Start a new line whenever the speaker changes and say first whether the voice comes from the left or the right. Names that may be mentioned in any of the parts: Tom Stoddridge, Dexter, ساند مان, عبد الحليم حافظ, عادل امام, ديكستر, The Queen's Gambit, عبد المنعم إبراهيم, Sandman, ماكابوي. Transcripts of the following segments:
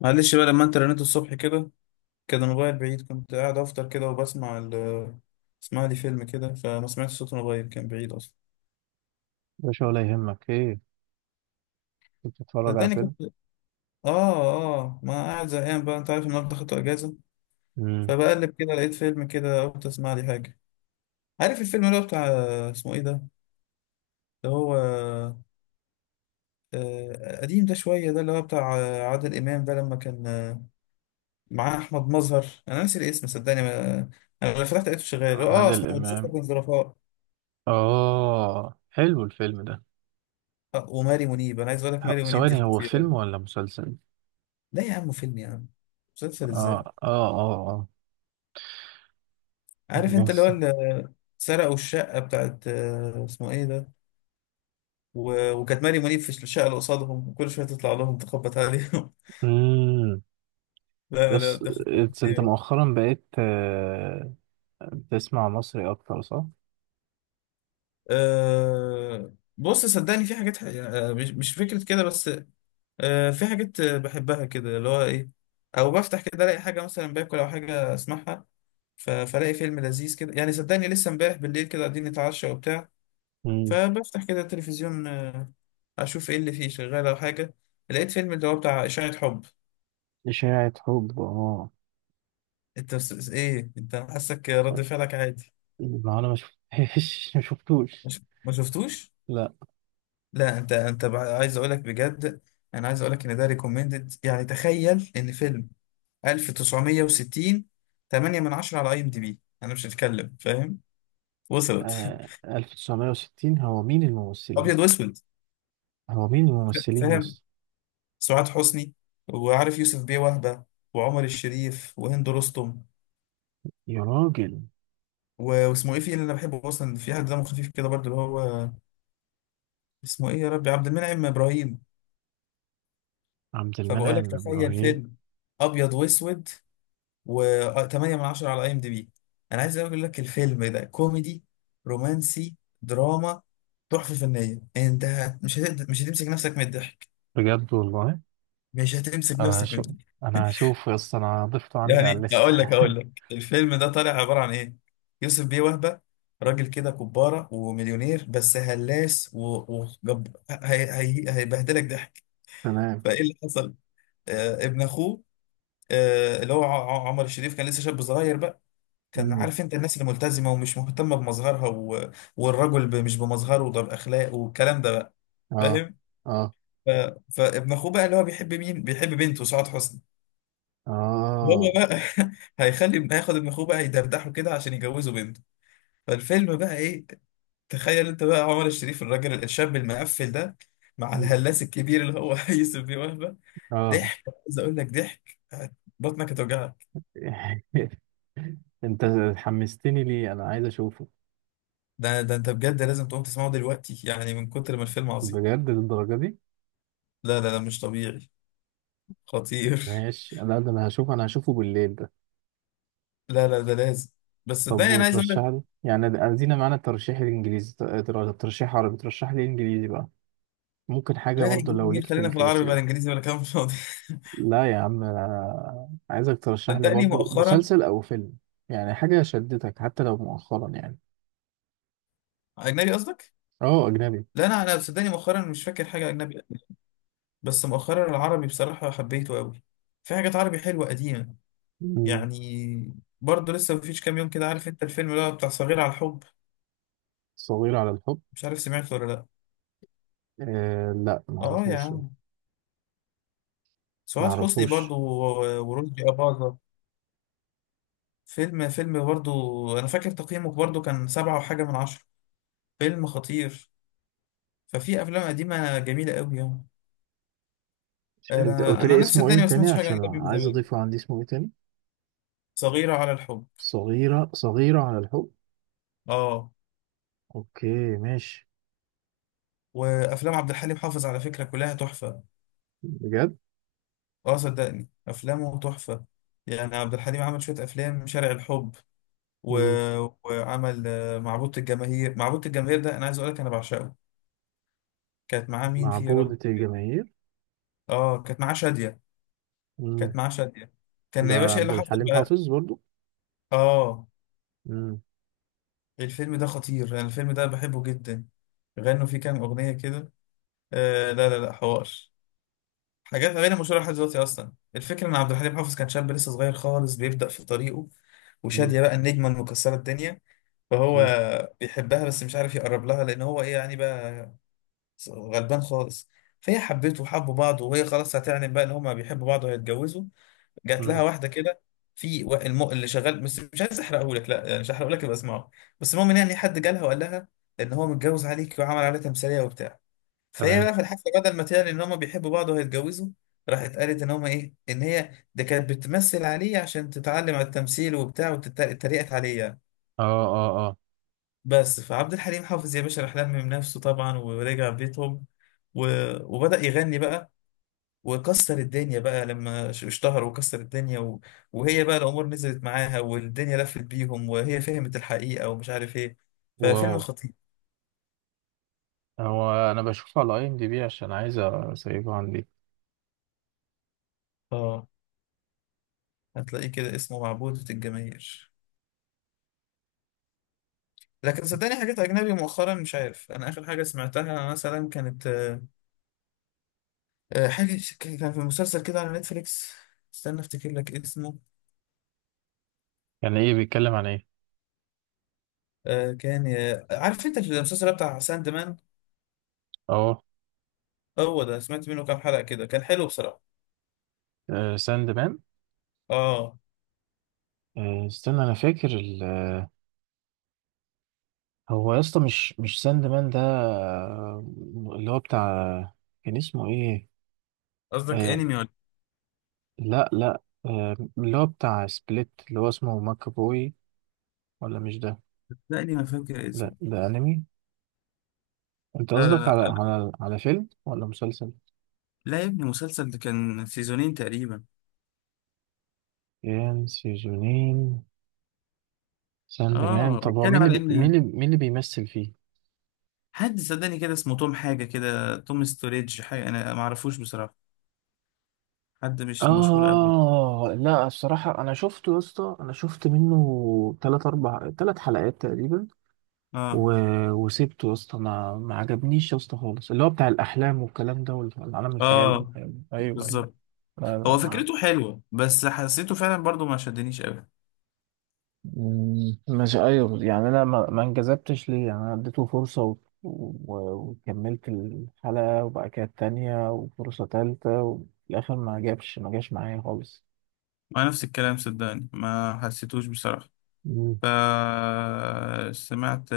left: معلش بقى لما انت رنيت الصبح كده كان الموبايل بعيد، كنت قاعد افطر كده وبسمع اسمع لي فيلم كده، فما سمعتش صوت الموبايل، كان بعيد اصلا.
right: مش ولا يهمك ايه. كنت بتتفرج على
left: صدقني كنت
right: فيلم؟
left: اه. اه ما قاعد زهقان بقى، انت عارف النهارده خدت اجازه،
right: امم
left: فبقلب كده لقيت فيلم كده، قلت اسمع لي حاجه. عارف الفيلم اللي هو بتاع، اسمه ايه ده، اللي هو قديم ده شويه، ده اللي هو بتاع عادل امام ده لما كان معاه احمد مظهر، انا ناسي الاسم صدقني ما... انا لما فتحت لقيته شغال، اه
right: عادل
left: اسمه مسلسل
right: امام.
left: الظرفاء.
right: اه حلو الفيلم ده.
left: وماري منيب، انا عايز اقول لك ماري منيب دي
right: ثواني، هو
left: خطيره.
right: فيلم ولا مسلسل؟
left: لا يا عم فيلم يا عم، مسلسل ازاي؟
right: اه اه اه اه.
left: عارف انت
right: يس.
left: سرقوا الشقه بتاعت اسمه ايه ده، وكانت ماري منيب في الشقه اللي قصادهم وكل شويه تطلع لهم تخبط عليهم.
right: امم
left: لا لا
right: يس.
left: ده خطيره
right: انت
left: خطيرة.
right: مؤخرا بقيت بتسمع مصري اكتر، صح؟
left: أه بص صدقني في حاجات مش فكره كده بس. أه في حاجات بحبها كده اللي هو ايه، او بفتح كده الاقي حاجه، مثلا باكل او حاجه اسمعها. فالاقي فيلم لذيذ كده، يعني صدقني لسه امبارح بالليل كده قاعدين نتعشى وبتاع،
right: امم
left: فبفتح كده التلفزيون اشوف ايه اللي فيه شغال او حاجه، لقيت فيلم اللي هو بتاع اشاعه حب.
right: اشاعة حب، اه.
left: انت بس ايه انت، أنا حاسك رد فعلك عادي.
right: ما انا ما شفتهاش ما شفتوش.
left: مش ما شفتوش؟
right: لا.
left: لا انت انت عايز اقولك بجد، انا عايز اقولك ان ده ريكومندد، يعني تخيل ان فيلم 1960، 8 من 10 على اي ام دي بي، انا مش هتكلم، فاهم؟ وصلت.
right: آه، 1960؟ هو مين الممثلين؟
left: ابيض واسود،
right: هو مين الممثلين يا
left: فاهم؟
right: اسطى؟
left: سعاد حسني، وعارف يوسف بيه وهبه، وعمر الشريف وهند رستم،
right: يا راجل،
left: واسمه ايه، في اللي انا بحبه اصلا، في حد دمه خفيف كده برضه اللي هو اسمه ايه يا ربي، عبد المنعم ابراهيم.
right: عبد
left: فبقول لك
right: المنعم
left: تخيل
right: إبراهيم.
left: فيلم ابيض واسود، و8 من 10 على اي ام دي بي. انا عايز اقول لك الفيلم ده كوميدي، رومانسي، دراما، تحفه فنيه. انت مش هتمسك نفسك من الضحك،
right: بجد والله؟
left: مش هتمسك
right: أنا
left: نفسك من
right: هشوف،
left: الضحك.
right: أنا هشوف يا اسطى، أنا ضفته عندي على
left: يعني
right: الليستة.
left: اقول لك الفيلم ده طالع عباره عن ايه. يوسف بيه وهبه، راجل كده كباره ومليونير بس هلاس، وجب هيبهدلك ضحك.
right: تمام.
left: فايه اللي حصل؟ آه ابن اخوه، آه اللي هو عمر الشريف، كان لسه شاب صغير بقى. كان
right: مم.
left: عارف انت الناس اللي ملتزمه ومش مهتمه بمظهرها و... والرجل ب... مش بمظهره ده، باخلاقه والكلام ده بقى،
right: اه
left: فاهم؟
right: اه
left: ف... فابن اخوه بقى اللي هو بيحب مين، بيحب بنته سعاد حسني.
right: اه.
left: هو بقى هيخلي هياخد ابن اخوه بقى يدردحه كده عشان يجوزه بنت. فالفيلم بقى ايه؟ تخيل انت بقى عمر الشريف الراجل الشاب المقفل ده، مع
right: مم.
left: الهلاس الكبير اللي هو يوسف بيه وهبة،
right: اه.
left: ضحك. عايز اقول لك ضحك، بطنك هتوجعك.
right: أنت حمستني، ليه أنا عايز أشوفه؟
left: ده ده انت بجد لازم تقوم تسمعه دلوقتي، يعني من كتر ما الفيلم عظيم.
right: بجد للدرجة دي؟
left: لا لا لا، مش طبيعي، خطير.
right: ماشي، لا ده أنا هشوفه، أنا هشوفه بالليل ده.
left: لا لا ده لازم، بس
right: طب
left: صدقني انا عايز اقول
right: وترشح
left: لك.
right: لي يعني، أدينا معانا الترشيح الإنجليزي. ترشيح عربي، ترشح لي إنجليزي بقى. ممكن حاجة
left: لا لا
right: برضه
left: انجليزي
right: لو
left: مين،
right: ليك في
left: خلينا في العربي بقى،
right: الكلاسيك.
left: الانجليزي ولا كلام فاضي.
right: لا يا عم، أنا عايزك ترشح لي
left: صدقني
right: برضو
left: مؤخرا،
right: مسلسل أو فيلم. يعني حاجة شدتك حتى لو مؤخرا يعني.
left: اجنبي قصدك؟
right: اه أجنبي.
left: لا انا انا صدقني مؤخرا مش فاكر حاجه اجنبي، بس مؤخرا العربي بصراحة حبيته قوي، في حاجات عربي حلوة قديمة
right: مم.
left: يعني. برضه لسه مفيش كام يوم كده، عارف انت الفيلم اللي هو بتاع صغير على الحب؟
right: صغير على الحب؟
left: مش عارف سمعته ولا لا.
right: آه لا،
left: اه يا
right: معرفوش ده.
left: عم، سعاد حسني
right: معرفوش.
left: برضه ورشدي أباظة. فيلم فيلم برضه، انا فاكر تقييمه برضه كان سبعة وحاجة من عشرة، فيلم خطير. ففي افلام قديمة جميلة قوي يعني.
right: أنت
left: انا
right: قلت
left: انا
right: لي
left: نفسي
right: اسمه إيه
left: الدنيا ما
right: تاني
left: سمعتش حاجة
right: عشان
left: اجنبي من
right: عايز
left: زمان.
right: أضيفه عندي، اسمه إيه تاني؟
left: صغيرة على الحب،
right: صغيرة، صغيرة على الحب.
left: اه.
right: أوكي ماشي.
left: وافلام عبد الحليم حافظ على فكرة كلها تحفة.
right: بجد؟
left: اه صدقني افلامه تحفه، يعني عبد الحليم عمل شويه افلام، شارع الحب و...
right: مم.
left: وعمل معبود الجماهير. معبود الجماهير ده انا عايز اقول لك انا بعشقه. كانت معاه مين فيه يا رب؟
right: معبودة الجماهير.
left: اه كانت معاه شاديه، كانت
right: مم.
left: معاه شاديه. كان
right: ده
left: يا باشا ايه
right: عبد
left: اللي حصل
right: الحليم
left: بقى؟
right: حافظ برضو؟
left: اه.
right: مم.
left: الفيلم ده خطير، انا الفيلم ده بحبه جدا. غنوا فيه كام اغنيه كده لا لا لا، حوار، حاجات غير مشهوره لحد دلوقتي. اصلا الفكره ان عبد الحليم حافظ كان شاب لسه صغير خالص بيبدا في طريقه،
right: مم.
left: وشادية بقى النجمة المكسرة الدنيا. فهو
right: مم.
left: بيحبها بس مش عارف يقرب لها، لان هو ايه يعني بقى، غلبان خالص. فهي حبته وحبوا بعض، وهي خلاص هتعلن بقى ان هما بيحبوا بعض وهيتجوزوا. جات لها
right: مم.
left: واحده كده، في اللي شغال، بس مش عايز احرقه لك، لا يعني مش هحرقه لك، يبقى اسمعه. بس المهم إن يعني حد جالها وقال لها ان هو متجوز عليك، وعمل عليها تمثيليه وبتاع. فهي
right: تمام.
left: بقى في الحفله بدل ما تعلن ان هما بيحبوا بعض وهيتجوزوا، راحت قالت ان هما ايه، ان هي ده كانت بتمثل عليه عشان تتعلم على التمثيل وبتاع، وتتريقت عليه يعني.
right: اه اه اه.
left: بس فعبد الحليم حافظ يا باشا راح لمم نفسه طبعا ورجع بيتهم و... وبدأ يغني بقى، وكسر الدنيا بقى، لما اشتهر وكسر الدنيا و... وهي بقى الأمور نزلت معاها، والدنيا لفت بيهم وهي فهمت الحقيقة ومش عارف ايه.
right: واو.
left: ففيلم خطير.
right: هو انا بشوفه على اي ام دي بي عشان عايز اسيبه عندي.
left: اه، هتلاقيه كده اسمه معبودة الجماهير. لكن صدقني حاجات أجنبي مؤخرا، مش عارف، أنا آخر حاجة سمعتها مثلا كانت حاجة كان في مسلسل كده على نتفليكس. استنى افتكر لك اسمه.
right: يعني ايه؟ بيتكلم عن ايه؟
left: آه كان آه، عارف انت المسلسل بتاع ساند مان؟
right: اه.
left: هو ده سمعت منه كام حلقة كده، كان حلو بصراحة.
right: ساند مان؟
left: اه،
right: استنى انا فاكر ال... آه، هو يا اسطى مش ساند مان ده، اللي هو بتاع، كان اسمه ايه؟
left: قصدك
right: آه.
left: انمي ولا؟
right: لا آه، اللي هو بتاع سبليت اللي هو اسمه ماكابوي، ولا مش ده؟
left: لا انمي ما فاكر
right: لا
left: اسمه.
right: ده انمي. انت
left: لا لا
right: قصدك
left: لا
right: على على فيلم ولا مسلسل؟
left: لا يا ابني مسلسل، ده كان سيزونين تقريبا.
right: كان سيزونين؟ ساند مان،
left: اه
right: طب هو
left: بيتكلم
right: مين
left: على
right: مين
left: ان
right: اللي مين اللي بيمثل فيه؟
left: حد، صدقني كده اسمه توم حاجة كده، توم ستوريدج حاجة، انا ما اعرفوش بصراحة، حد مش مشهور قوي.
right: اه. لا الصراحة انا شفته يا اسطى، انا شفت منه تلات اربع، تلات حلقات تقريبا.
left: اه
right: و... وسبته يا اسطى، ما عجبنيش يا اسطى خالص، اللي هو بتاع الاحلام والكلام ده والعالم الخيالي
left: اه،
right: والكلام ده. ايوه ايوه.
left: بالظبط.
right: لا لا
left: هو
right: ما
left: فكرته حلوة بس حسيته فعلا برضو ما شدنيش قوي.
right: مم، مش يعني انا ما انجذبتش ليه، يعني انا اديته فرصة و... و... وكملت الحلقة وبعد كده التانية وفرصة تالتة وفي الاخر ما جاش معايا خالص.
left: مع نفس الكلام، صدقني ما حسيتوش بصراحة.
right: مم.
left: فسمعت،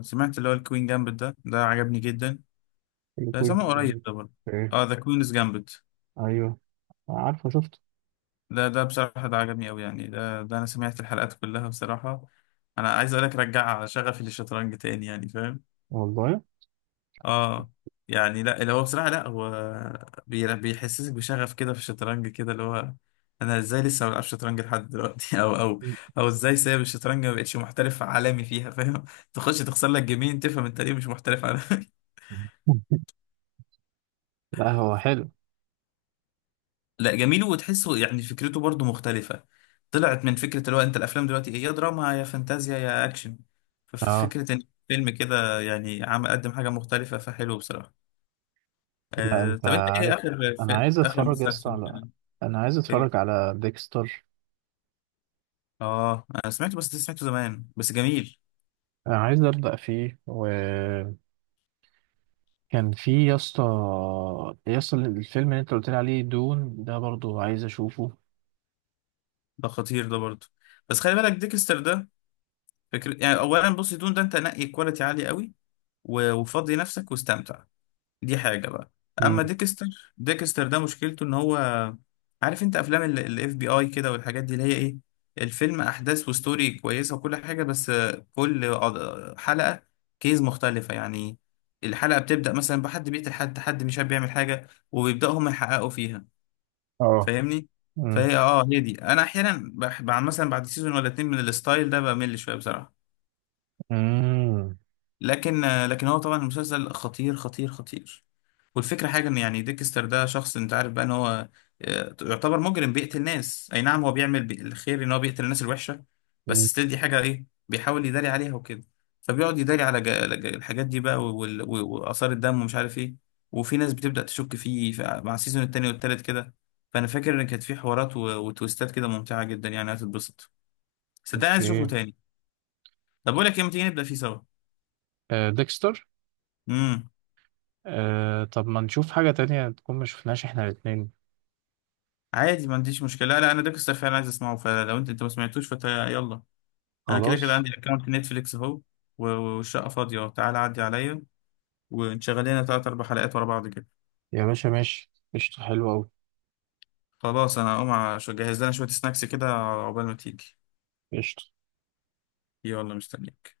left: سمعت اللي هو الكوين جامبت، ده ده عجبني جدا،
right: اللي
left: ده
right: كويس
left: سامعه قريب
right: يعني.
left: ده برضه.
right: ايه؟
left: اه ذا كوينز جامبت،
right: ايوه، عارفه شفته.
left: ده ده بصراحة ده عجبني أوي، يعني ده ده أنا سمعت الحلقات كلها بصراحة. أنا عايز أقولك رجع شغفي للشطرنج تاني، يعني فاهم؟
right: والله؟
left: اه يعني لا اللي هو بصراحة، لا هو بيحسسك بشغف كده في الشطرنج كده اللي هو، انا ازاي لسه ما بلعبش شطرنج لحد دلوقتي او او او ازاي سايب الشطرنج ما بقتش محترف عالمي فيها فاهم؟ تخش تخسر لك جيمين تفهم انت ليه مش محترف عالمي.
right: لا هو حلو.
left: لا جميل وتحسه، يعني فكرته برضو مختلفة، طلعت من فكرة اللي هو انت الافلام دلوقتي ايه، يا دراما يا فانتازيا يا اكشن. ففي
right: اه.
left: فكرة ان فيلم كده يعني عم قدم حاجة مختلفة، فحلو بصراحة.
right: لا
left: آه
right: انت
left: طب انت ايه
right: عارف،
left: اخر،
right: انا عايز
left: اخر
right: اتفرج يا اسطى
left: مسلسل
right: على، انا عايز
left: كده؟
right: اتفرج على ديكستر.
left: اه انا سمعته، بس ده سمعته زمان، بس جميل.
right: انا عايز ابدا فيه، وكان في يا اسطى، يا اسطى الفيلم اللي انت قلت لي عليه دون ده برضو عايز اشوفه.
left: ده خطير ده برضه. بس خلي بالك ديكستر ده، فكرة يعني. اولا بص دون ده انت نقي كواليتي عالي قوي، وفضي نفسك واستمتع، دي حاجة بقى. اما
right: مم.
left: ديكستر، ديكستر ده مشكلته ان هو، عارف انت افلام الاف بي اي كده والحاجات دي اللي هي ايه، الفيلم احداث وستوري كويسة وكل حاجة، بس كل حلقة كيز مختلفة يعني، الحلقة بتبدأ مثلا بحد بيقتل حد، حد مش عارف بيعمل حاجة، وبيبدأوا هم يحققوا فيها،
right: اه.
left: فاهمني؟
right: مم.
left: فهي اه هي دي انا احيانا بعد مثلا بعد سيزون ولا اتنين من الستايل ده بمل شويه بصراحه.
right: مم.
left: لكن لكن هو طبعا المسلسل خطير خطير خطير. والفكرة حاجة ان يعني ديكستر ده شخص، انت عارف بقى ان هو يعتبر مجرم بيقتل ناس، اي نعم هو بيعمل الخير ان هو بيقتل الناس الوحشة، بس ستيل دي حاجة ايه بيحاول يداري عليها وكده. فبيقعد يداري على الحاجات دي بقى، وآثار الدم ومش عارف ايه، وفي ناس بتبدأ تشك فيه مع السيزون التاني والتالت كده. فانا فاكر ان كانت في حوارات وتويستات كده ممتعة جدا، يعني هتتبسط. صدقني عايز اشوفه
right: اوكي.
left: تاني. طب بقول لك ايه، ما تيجي نبدأ فيه سوا؟
right: آه، ديكستر.
left: امم
right: آه، طب ما نشوف حاجة تانية تكون ما شفناش احنا الاتنين.
left: عادي ما عنديش مشكلة، لا لا انا ديكستر فعلا عايز اسمعه، فلو انت ما سمعتوش فتا يلا. انا كده كده
right: خلاص.
left: عندي اكونت نتفليكس اهو، والشقه فاضيه اهو. تعال عدي عليا، ونشغل لنا تلات اربع حلقات ورا بعض كده.
right: يا باشا ماشي قشطة، حلوة أوي.
left: خلاص انا هقوم اجهز لنا شويه سناكس كده عقبال ما تيجي.
right: قشطة.
left: يلا مستنيك.